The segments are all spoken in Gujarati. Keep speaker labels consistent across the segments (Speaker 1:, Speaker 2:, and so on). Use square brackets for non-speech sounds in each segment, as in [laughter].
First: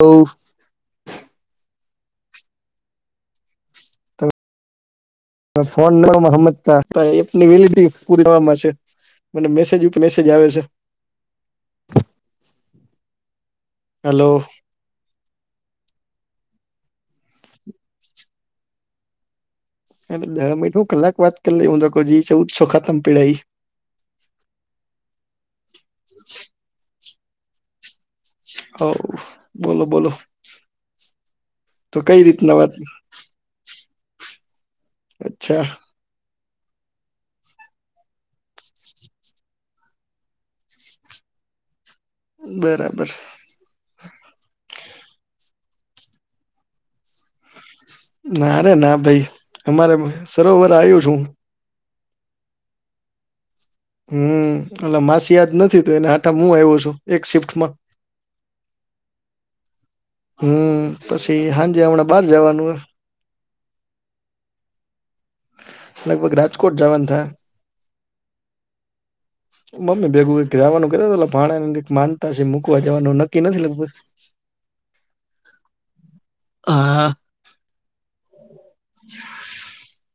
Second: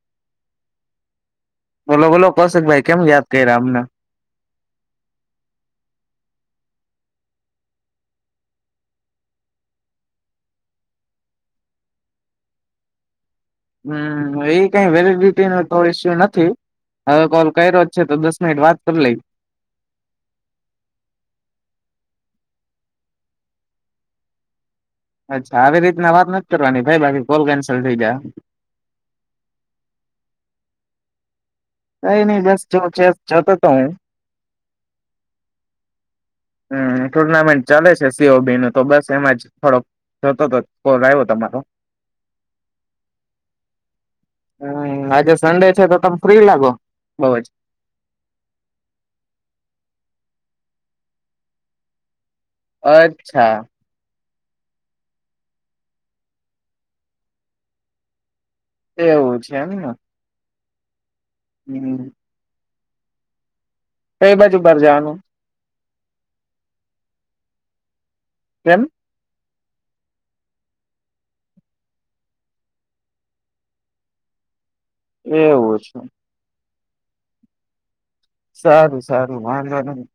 Speaker 1: તો
Speaker 2: બોલો, બોલો કશક ભાઈ કેમ યાદ, કર્યા અમને
Speaker 1: ફોનવામા સમજતા, એનીલ પરી છે. મ મેસેજ ઉપ, મેસેજ આવે છે.
Speaker 2: હમ,
Speaker 1: હલો
Speaker 2: એ કઈ વેલે ન તો ઇસ્યુ નથી, હવે કોલ કર્યો છે. તો દસ મિનિટ વાત કરી લઈ
Speaker 1: એ દ મિ હુ કલાક વાત કરી લે હું ચૌ સોખાતમ પીડાાઈ
Speaker 2: અચ્છા આવી રીતના વાત નથી, કરવાની ભાઈ બાકી કોલ કેન્સલ થઈ જાય.
Speaker 1: હ બોલો બોલો તો
Speaker 2: કઈ, નઈ
Speaker 1: રીતના
Speaker 2: બસ
Speaker 1: વાત
Speaker 2: જો ચ જતો હતો, હુ
Speaker 1: અચ્છા
Speaker 2: હમ, ટુર્નામેન્ટ ચાલે છે, સીઓ બી નું તો બસ એમાં જ થોડોક જતો હતોલ, આવ્યો તમારો
Speaker 1: બરાબર
Speaker 2: હમ, આજે સન્ડે છે. તો તમે ફ્રી લાગો બઉ જ
Speaker 1: ના ર ના ભાઈ, અમારે સરોવર આવ્યું છુ.
Speaker 2: અચ્છા
Speaker 1: હમ, એટલે માસી યાદ નથી તું એને આ હું આવ્યો છુ, એક શિફ્ટમા
Speaker 2: એવું છે, એમનુ
Speaker 1: હમ, પછી હાજ, હમણાં બહાર જવાનું હો
Speaker 2: કઈ બાજુ, બર જવાનુ
Speaker 1: લગભગ રાજકોટ જવાનું થાય
Speaker 2: કેમ
Speaker 1: મમ્મી ભેગું એક દિ આવાનું કે તા તા ભાણા ને માનતા છે મુકવા જવાનું નકિ નથી લગભગ [unintelligible]
Speaker 2: એવું છે
Speaker 1: હા
Speaker 2: સારું સારું વાંધો નહીં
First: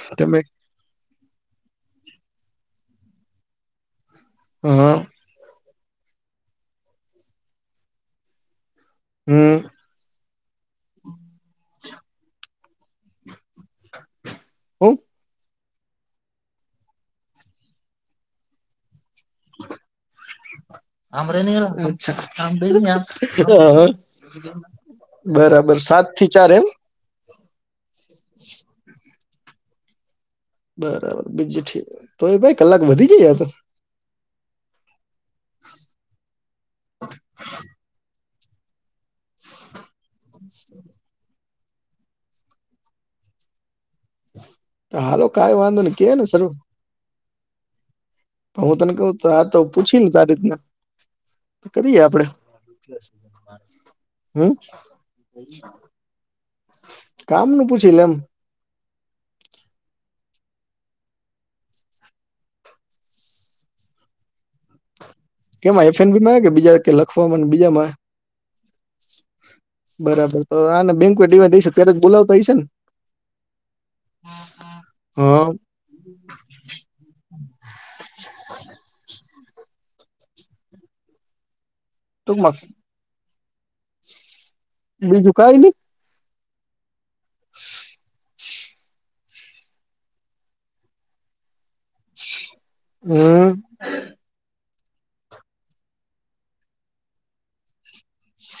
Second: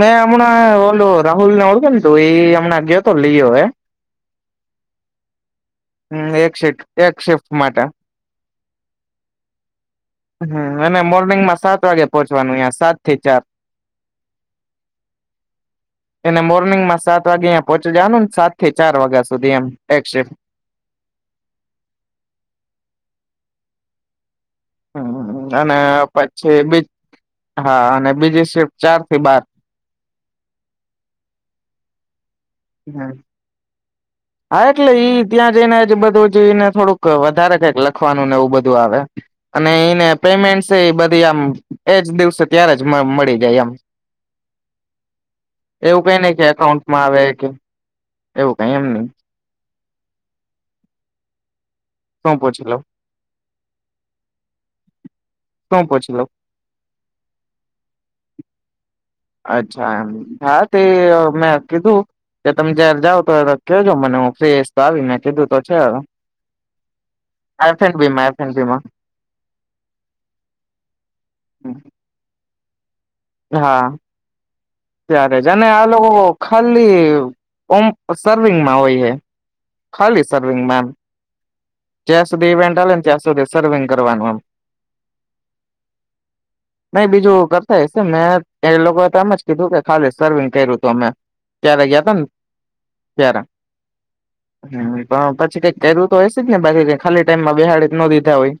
Speaker 2: મે
Speaker 1: તમે
Speaker 2: હમણાં ઓલો રાહુલ ઓળું કેમ તોું એઈ એમને આગે તો લઈ હવે
Speaker 1: હમ
Speaker 2: હમ એક શિફ એક શિફ્ટ માટે
Speaker 1: હમ
Speaker 2: હ અને મોર્નિંગમાં સાત વાગે પોહોંચવાનું અહીં યા સાત થી ચાર
Speaker 1: હમ
Speaker 2: એને મોર્નિંગ માં સાત વાગે અંહી પહોચી જવાનુંને સાત થી ચાર વાગ્યા સુધી એમ એક શિફ્ટ
Speaker 1: આમરેને યાર આ
Speaker 2: હમ અને
Speaker 1: બરાબર સાત થી ચાર
Speaker 2: પછી
Speaker 1: એમ
Speaker 2: બી હા અને બીજી શિફ્ટ ચાર થી બાર
Speaker 1: બરાબર બીજું ઠીક તો એ ભાઈ કલાક
Speaker 2: હમ
Speaker 1: વધી જયા તો
Speaker 2: હા એટલે ઈ ત્યાં જઈનેજ બધું જને થોડુંક વધારે કંઈક લખવાનું ને બધું આવે અને એને પેમેન્ટ બધી આમ એજ દિવસે ત્યારે જ મ મળી જાય એમ
Speaker 1: તા હાલો કઈ વાંધો ને
Speaker 2: એવું કઈ
Speaker 1: ને
Speaker 2: નહી
Speaker 1: સર
Speaker 2: કે એકાઉન્ટમાં આવે કે એવું કઈ
Speaker 1: હું
Speaker 2: એમ
Speaker 1: તને
Speaker 2: નહી
Speaker 1: કહું તો આ તો પૂછી તારી રીતના કરીયે આપડે
Speaker 2: શું પૂછી લઉં
Speaker 1: હમ
Speaker 2: શું પૂછી લઉં
Speaker 1: કામ નુ પૂછી લે એમ
Speaker 2: અચ્છા એમ હા તે મેં કીધું કે તમે જયારે જાવ તો કેજો મને હું ફ્રિઈ હઈ તો આવી ને કીધું તો છે
Speaker 1: કેમાં એફ એન બી માં કે બીજા કે લખવામાં ને
Speaker 2: અ
Speaker 1: બીજામાં
Speaker 2: એસીબીમાં એસીબીમાં
Speaker 1: બરાબર તો આને બેંક દેવા છે ત્યારે બોલાવતા હસે ને
Speaker 2: હા ત્યારે
Speaker 1: હા
Speaker 2: જ અને આ લોકો ખાલી ઓમ સર્વિંગમાં હોય છે હખલી સર્વિંગ મેમ ચેસ સુધી
Speaker 1: ટૂંકમાં
Speaker 2: ઇવેન્ટ હાલે ને ત્યાં સુધી સર્વિંગ કરવાનું આમ
Speaker 1: બીજુ કાય નહીં
Speaker 2: નહી બીજું કરતા હશે મે ત્યારે લોકોએ તમે જ કીધું કે ખાલી સર્વિંગ કર્યું હતું અમે ત્યારે ગયા હતા ને ત્યારે
Speaker 1: હમ
Speaker 2: હમ પણ પછી કઈક કર્યુ તો હશે જ ને બાકી ખાલી ટાઈમમાં બેહાડી તો ન દીધા હોય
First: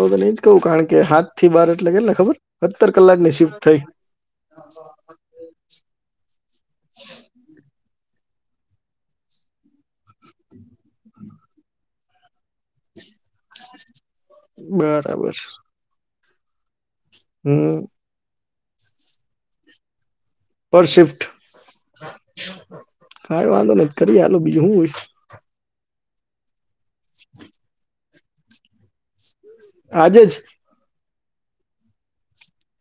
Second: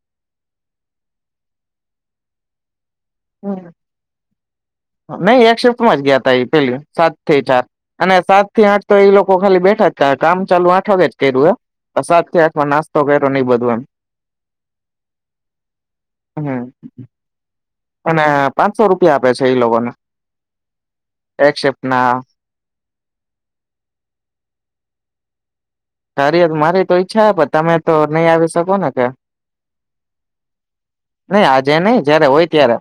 Speaker 1: હું તો નહી જ કહું કારણ કે સાત થી બાર એટલે કેટલા ખબર સતર કલાક ની શિફ્ટ થઈ
Speaker 2: નહી એક શિફ્ટમાં જ ગયાતા એ પેલી સાત થી ચાર અને સાત થી આઠ તો એ લોકો ખાલી બેઠા જ કામ ચાલુ આઠ વાગે જ કર્યું હૅ સાત થી આઠ માં નાસ્તો કર
Speaker 1: બરાબર
Speaker 2: હમ
Speaker 1: હમ
Speaker 2: અને પાંચસો રૂપિયા આપે છે એ લોકોને
Speaker 1: પર શિફ્ટ
Speaker 2: એક શિફ્ટ ના
Speaker 1: કઈ વાંધો નહીં કરી આલો બીજું શું હોય તો
Speaker 2: તારી મારી તો ઈચ્છા હે પણ તમે તો નહી આવી શકો ને કે
Speaker 1: આજે જ
Speaker 2: નહી આજે નહી જયારે હોય ત્યારે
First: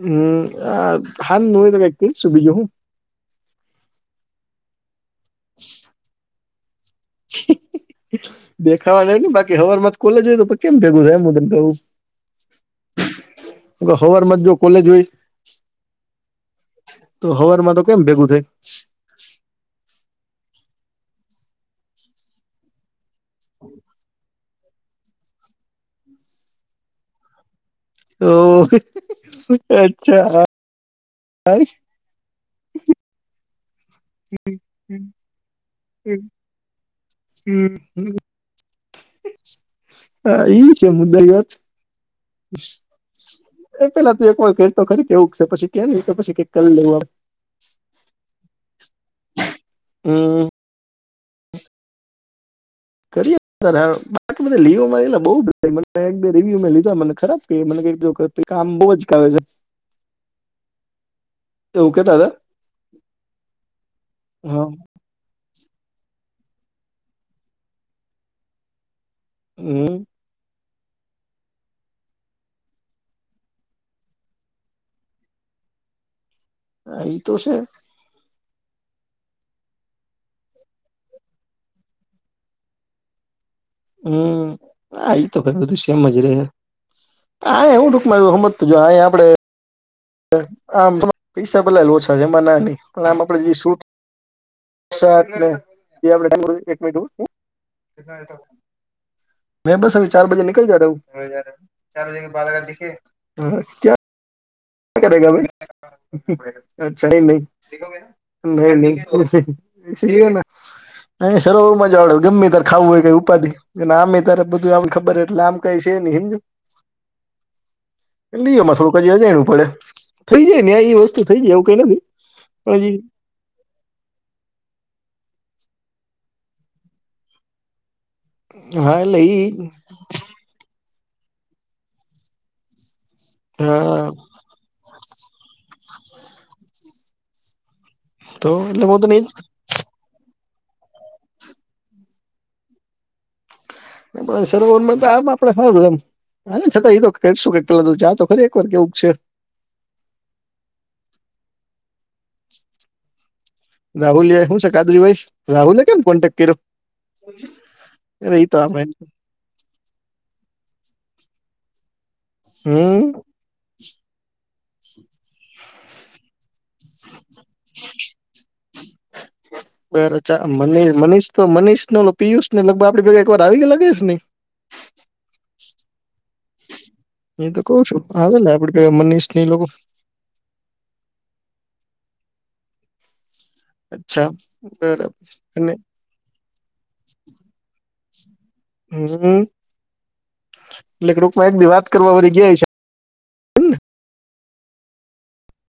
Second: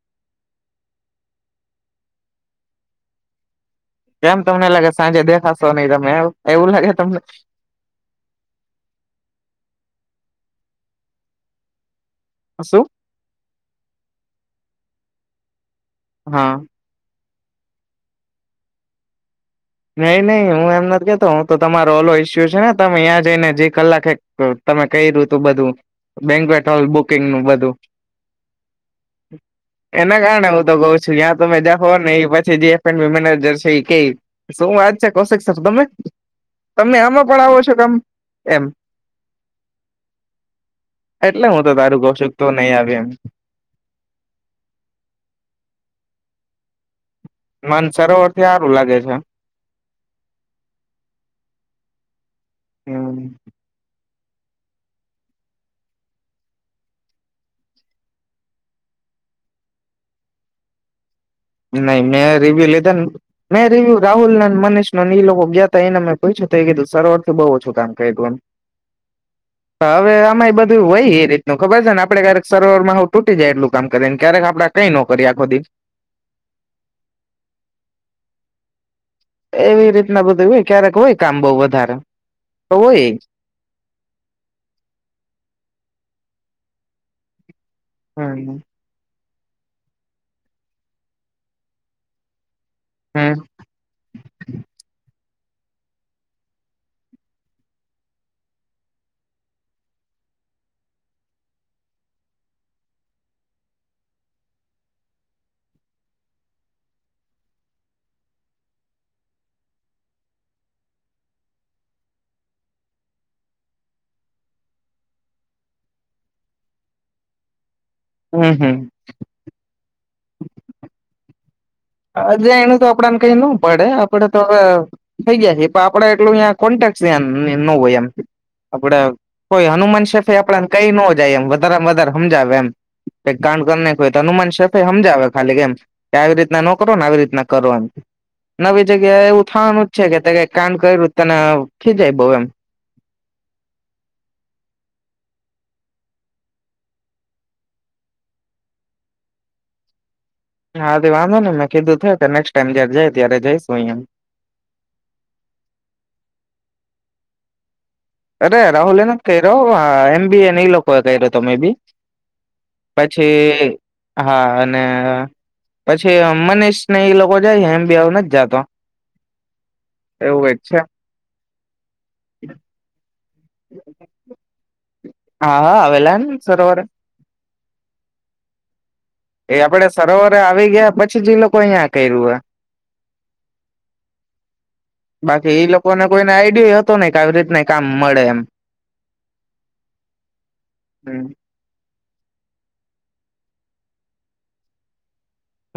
Speaker 1: હુમ હ સાંજ હોય કાઇક પૂછયુ બીજું હું
Speaker 2: કેમ તમને લાગે સાંજે દેખાશો નહી તમે એવું લાગે તમને
Speaker 1: છી દેખાવાને ને બાકી સવાર માં કોલેજ હોય તો કેમ ભેગું થાય મુદત હુ
Speaker 2: શું
Speaker 1: સવાર માં જોઉ કોલેજ હોય
Speaker 2: હા
Speaker 1: તો સવારમાં તો કેમ ભેગું થાય,
Speaker 2: નહી નહી હું એમ નથી કેતો હું તો તમારો ઓલો ઈસ્યુ છે ને તમે ત્યાં જઈને જે કલાકે તમે કર્યું તું બધું બેંકવેટ હોલ બુકિંગ નું બધું
Speaker 1: ઓ
Speaker 2: એના કારણે હું તો કહુ છું ત્યાં તમે જાઓ ને એ પછી મેનેજર [inaudible] શું વાત છે કૌશિક તમે
Speaker 1: હા
Speaker 2: તમને આમાં પણ આવો છો કામ એમ
Speaker 1: હા એ છે મુદ્દા
Speaker 2: એટલે
Speaker 1: વાત
Speaker 2: હું તો તારું કઉ છું તું નહી આવી એમ
Speaker 1: એ પેલા તે એક વાર કહેં તો ખરી કેવું છે પછી કે નૅ પછી ઍકલ દે
Speaker 2: મન સરોવર થી સારું લાગે છે.
Speaker 1: હમ
Speaker 2: હમ
Speaker 1: કરીએ તો લીવોમાં બ બે ર્યુ મે લીધા મને ખરાબ મ કામ બહુ જાવ છે. [inaudible]
Speaker 2: નહી
Speaker 1: એવું કેતા હતા
Speaker 2: મેં રિવ્યુ લીધા ને મેં રિવ્યુ રાહુલ ના
Speaker 1: હા
Speaker 2: મનીષ ન ઈ લોકો ગયા એને મેં પૂછ્યું તૅ કીધું સરવરથી બહુ ઓછું કામ કર્યું એમ
Speaker 1: હમ
Speaker 2: હવે આમાં બધું હોઈ એ રીતનું ખબર છે ને આપણે ક્યારેક સરોવર માં હું તૂટી જાય એટલું કામ કરીએ ને ક્યારેક આપણે કઈ નો કરીએ આખો દી
Speaker 1: એ તો છે
Speaker 2: એવી રીતના બધું હોય ક્યારેક હોય કામ બહુ વધારે તો હોય
Speaker 1: હુમ એ તો ભ બધું શેમ જ રેહ આ એું ટુંકમાં એ હમત
Speaker 2: હમ
Speaker 1: જો અહી આપે આમ પૈસા પલા ઓછા છેમના નય આમ
Speaker 2: હમ
Speaker 1: આપડે જે શૂટસાકને [inaudible] મે બસ અ ચાર બજે નિકલ જાતા હું ચારજગ દખે ક્યા કરે અછા નહીી ન નહી સ હો ના અ સરોવરમાં જ આવડે ગમે ત્યારે ખાવું હોય કઈ ઉપાધિ અને આમે તારે બધું એમ ખબર એટલે આમ કઈ છે ને હિન્દ
Speaker 2: હમ હમ
Speaker 1: લિમાં થોડુંક હ જ અજાણું પડે થઈ જાય ને આ એ વસ્તુ થઈ જાય એ
Speaker 2: હજ એનું તો આપડને કઈ ન પડે આપડે તો હવે થઈ ગયા છે. આપડે એટલું કોન્ટેક્ટસ ન હોય એમ
Speaker 1: હા
Speaker 2: આપડે
Speaker 1: એટલે ઈ
Speaker 2: કોઈ હનુમાન શેફ આપડા કઈ ન જાય એમ વધારે માં વધારે હમજાવે એમ
Speaker 1: હા
Speaker 2: કય તો હનુમાન શફે સમજાવે ખાલી કેમ કે આવી રીતના ન કરો ને આવી રીતના કરો એમ.
Speaker 1: તો એટલે
Speaker 2: નવી
Speaker 1: હું તો નહી
Speaker 2: જગ્યા એવું થવાનું જ છે કે ક કાન કર્યું તને ખી જાય બઉ એમ
Speaker 1: પણ સરોવરમાં તો આમ આપડે ખારું એમ હા છતાં એ તો કે શું કેટલાધું ચા તો ખરી એક વાર કેવું છે
Speaker 2: હા તે વાંધો ને મેં કીધું થયો
Speaker 1: રાહુલયા શું છે કાદરી ભાઈ રાહુલે કેમ કોન્ટેક કર્યો? [inaudible]
Speaker 2: અરે રાહુલે
Speaker 1: આપડે
Speaker 2: એ ના કહી રહ્યો એમ બી એ નહી લોકો એ કહી રહ્યો તો મેબી
Speaker 1: હમ
Speaker 2: પછી હા અને પછી મને ને એ લોકો જાય હું નથી જતો
Speaker 1: બા મ મનીષ તો મનીષ ન પિયુષ ને લગભગ આપે બગા [inaudible] [unintelligible] ઘરા આવી ગલા કેશને [unintelligible]
Speaker 2: હા હા આવેલાને સરોવર
Speaker 1: એ તો કઉ છું હા લ આપડી
Speaker 2: એ આપડે સરોવરે આવી ગયા પછી જ એ લોકો અહયા કર્યું હો
Speaker 1: અચ્છા બરાબર
Speaker 2: બાકી એઈ
Speaker 1: અને
Speaker 2: લોકોને કોઈને આઈડિયા હતો નઈ કે આવી રીતના કામ મળે એમ
Speaker 1: હમ એતલે
Speaker 2: હમ
Speaker 1: ગ્રુપ માં એક ડી વાત જે છે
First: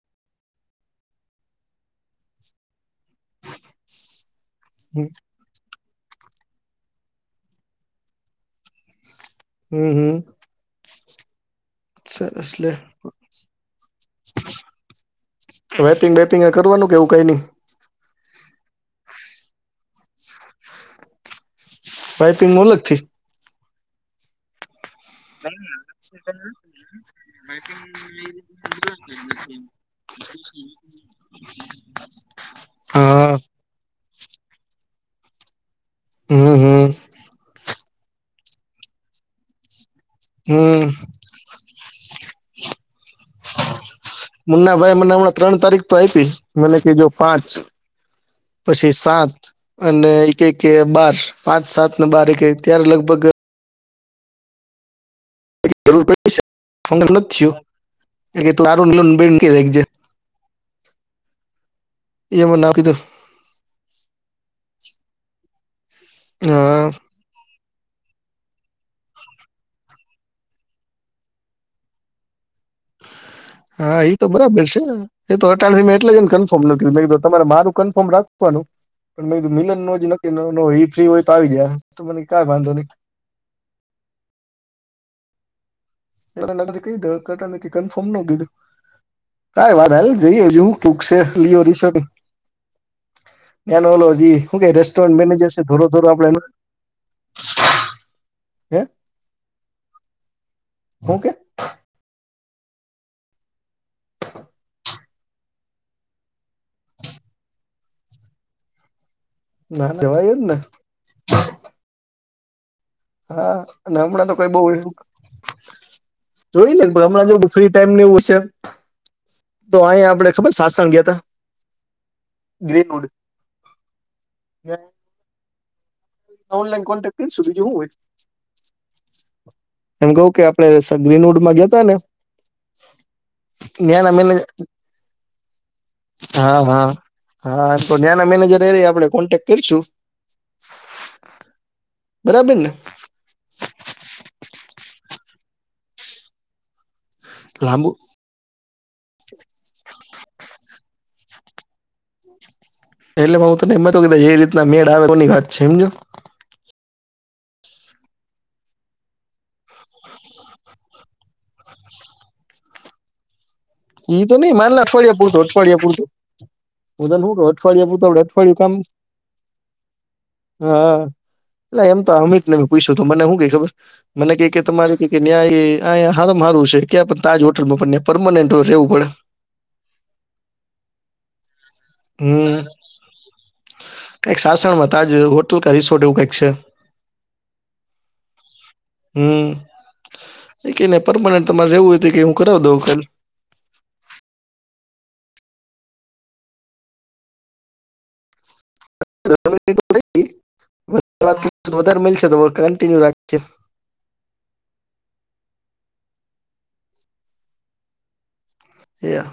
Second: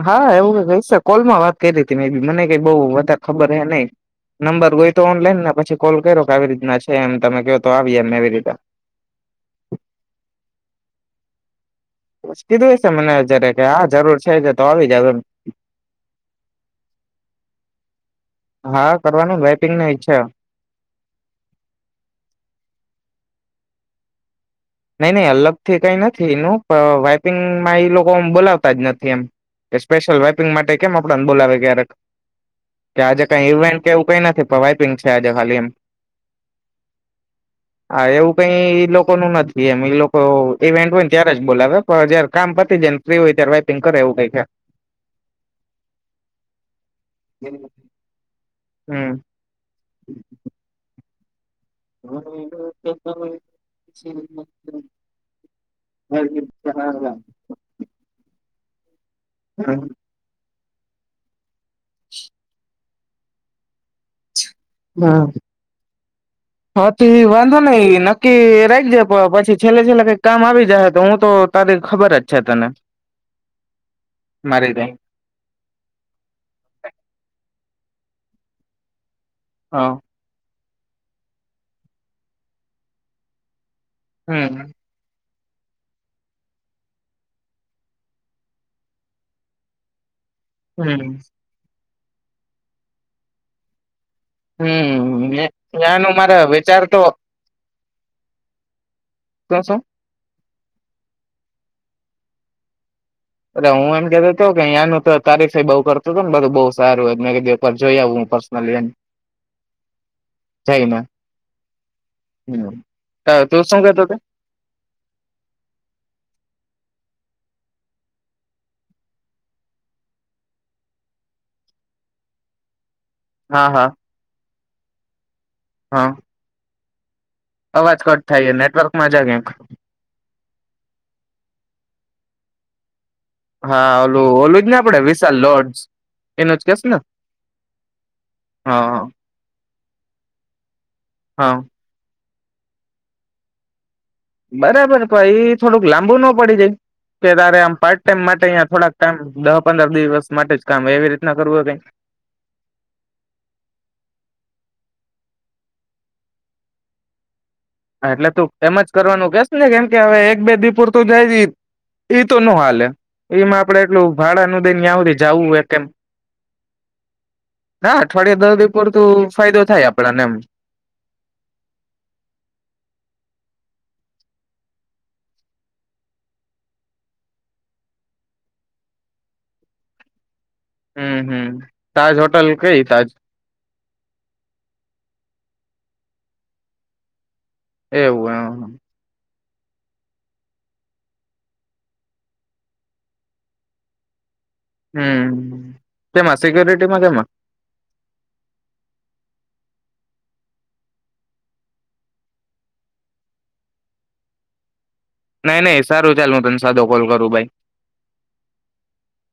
Speaker 2: હા એવું ક કોલમાં વાત કરી હતી મેં પણ મને કઈ બઉ વધા ખબર હ નહી નંબર હોય તો ઓનલાઈન ને પછી કોલ કર્યો કે આવી રીતના છે એમ તમે કહો તો આવી એમ એવી રીતે
Speaker 1: હમ હમ સરસ લે
Speaker 2: કીધું હશે મને જારે હા જરૂર છે તો આવી જાવ
Speaker 1: વેપિંગ વેપિંગ કરવાનું કે એવું કઈ ન
Speaker 2: હા કરવાનું વેપિંગ ન ઈચ્છા
Speaker 1: વાઈપિંગ ન અલગ થી
Speaker 2: નઈ નહી અલગથી કઈ નથી એનું પણ વાઈપિંગમાં એ લોકો બોલાવતા જ નથી એમ સ્પેશયલ વપિંગ માટે કેમ આપ બોલાવે ક્યારેક કે આજે
Speaker 1: હા
Speaker 2: કઈ ઇવેન્ટ કે નથી વાઈપિંગ છે આજે ખાલી એમ
Speaker 1: હમ હમ
Speaker 2: હા એવું કઈ ઈ લોકો નું નથી એમ ઈ લોકો તો
Speaker 1: હમ
Speaker 2: ઇવેન્ટ હોય ને ત્યારે જ બોલાવે પણ જયારે કામ પતી જાય ને ફ્રી હોય ત્યારે વાઈપિંગ કરે એવું કઈ છે
Speaker 1: મુન્નાભાઈ મને હમણાં ત્રણ તારીખ તો આપી મ કે જો પાંચ પછી
Speaker 2: હમ
Speaker 1: સાત અને એક એક બાર પાંચ સાત ને બાર એ કે ત્યારે લગભગ
Speaker 2: હ
Speaker 1: ર થ એ તું [inaudible] ન કેજ [unintelligible] એમાં ના કીધું
Speaker 2: હા
Speaker 1: હા
Speaker 2: હ તે વાંધો નહી નક્કી રાખ જે પણ પછી છેલ્લે છેલ્લે કઈક કામ આવી જાય તો હું તો તારી ખબર જ છે તને
Speaker 1: [unintelligible] હા એ તો બરાબર
Speaker 2: મારી
Speaker 1: છે
Speaker 2: કઈ
Speaker 1: એ તો અટાણે મે એટલે જ એને કન્ફર્મ નથી કીધું તમારે મારું રાખવાનુ મે કીધું
Speaker 2: હ
Speaker 1: મીનન નુ હજી નક્કી નહોતું ફ્રી હોય તો આવી જાય તો મને કાઈ વાંધો નહી
Speaker 2: હમ
Speaker 1: ક કફર્મ ન કીધું કઈ વાત હે [inaudible] જઈ હજુ હું કૂક
Speaker 2: હમ
Speaker 1: લિ રસ ઓલો [inaudible] શું કઈ રેસ્ટોરન્ટ
Speaker 2: હમ
Speaker 1: મેનેજર છે ધોળો ધોળો
Speaker 2: એનું
Speaker 1: આપડે
Speaker 2: મારા વિચાર તો
Speaker 1: હે
Speaker 2: શું શું
Speaker 1: ઓકે
Speaker 2: અને હું એમ કહેતો તો અયાનો તો તારી સાહેબ આવુ કરતો તો બધું બવ સારું હોત મેં કીધું એકવાર જોઈતું હોત પર્સનલી એમ
Speaker 1: ના જવાય જ ને
Speaker 2: હમ
Speaker 1: હા અને હમણાં તો કઈ બઉ જોઈ લે હમણાં જો ફ્રી ટાઈમ એવું છે તો અહી આપડે ખબર શાસણ ગયા હતા ગ્રીનવુડ
Speaker 2: હા હા
Speaker 1: [unintelligible]
Speaker 2: હા
Speaker 1: સુધીવું હોય,
Speaker 2: અવાજ કટ થાય નેટવર્કમાં જા ક્યાંક
Speaker 1: એમ કવ કે આપડે ગ્રીનવુડમાં ગયાતા ને. [inaudible]
Speaker 2: હા
Speaker 1: ન્યાના
Speaker 2: ઓલું
Speaker 1: મેનેજર
Speaker 2: ઓલું જ ને આપડે વિશાલ લોડસ, એનું
Speaker 1: હા
Speaker 2: જ કેશ
Speaker 1: હા
Speaker 2: ને.
Speaker 1: હા તો ત્યાંના મેનેજર એ રે
Speaker 2: હા
Speaker 1: આપડે કોન્ટેક્ટ કરશું.
Speaker 2: હા.
Speaker 1: બરાબરને.
Speaker 2: બરાબર પણ ઈ થોડુંક લાંબુ ન પડી જાય? કે તારે આમ
Speaker 1: લાંબુ
Speaker 2: પાર્ટ ટાઈમ માટે અહિયાં થોડાક ટાઈમ દસ પંદર દિવસ માટે જ કામ એવી રીતે નગરવવે કંઈ.
Speaker 1: એટલે હું તને એમ હતું એ રીતના મેળ આવે તો ની વાત છે હમજો.
Speaker 2: હા એટલે તું એમજ કરવાનું કેસ ને કેમ કે હવે એક બે દી પૂરતું જાયદીપ. ઈ તો ન હાલે, એમાં આપડે એટલું
Speaker 1: ઈ તો
Speaker 2: ભાડા
Speaker 1: નઈ
Speaker 2: નુ દયં
Speaker 1: માનલા
Speaker 2: ન્યા
Speaker 1: અઠવાડિયા
Speaker 2: સુધી
Speaker 1: પૂરતું
Speaker 2: જાવુ ને
Speaker 1: અઠવાડિયા
Speaker 2: કેમ.
Speaker 1: પૂરતું હું તને હું કઉ અઠવાડિયા
Speaker 2: ના
Speaker 1: પૂરતું આપડે
Speaker 2: અઠવાડિયા
Speaker 1: અઠવાડિયું
Speaker 2: દસ
Speaker 1: કામ
Speaker 2: દી પુરતુ ફાયદો થાય આપડને એમ.
Speaker 1: અલા એમ તો અમિત પૂછ્યું તું મને હું ક ઈ ખબર, મને ક ઈ તમારે ન્યાય હારામા હારું છે. હોટલમાં પણ પરમનન્ટ રેવું પડે.
Speaker 2: હમ હમ. તાજ હોટલ
Speaker 1: હમ,
Speaker 2: કઈ તાજ
Speaker 1: કાંઈક શાસણમાં તાજ તુલ કાં રિસોર્ટ કે એવું કંઈક છે.
Speaker 2: એવું એમ હ.
Speaker 1: હમ કે ન પરમાનન્ટ તમારે રહેવું હોય કે હું કરાઈ દઉં કાલ.
Speaker 2: હમ કેમાં સિક્યુરિટીમાં કેમાં?
Speaker 1: [unintelligible] વધારે મલશે તો કન્ટિન્યુ રાખયે.
Speaker 2: નહી નહી સારું ચાલ હું તને સાદો કોલ કરું ભાઈ.
Speaker 1: યા.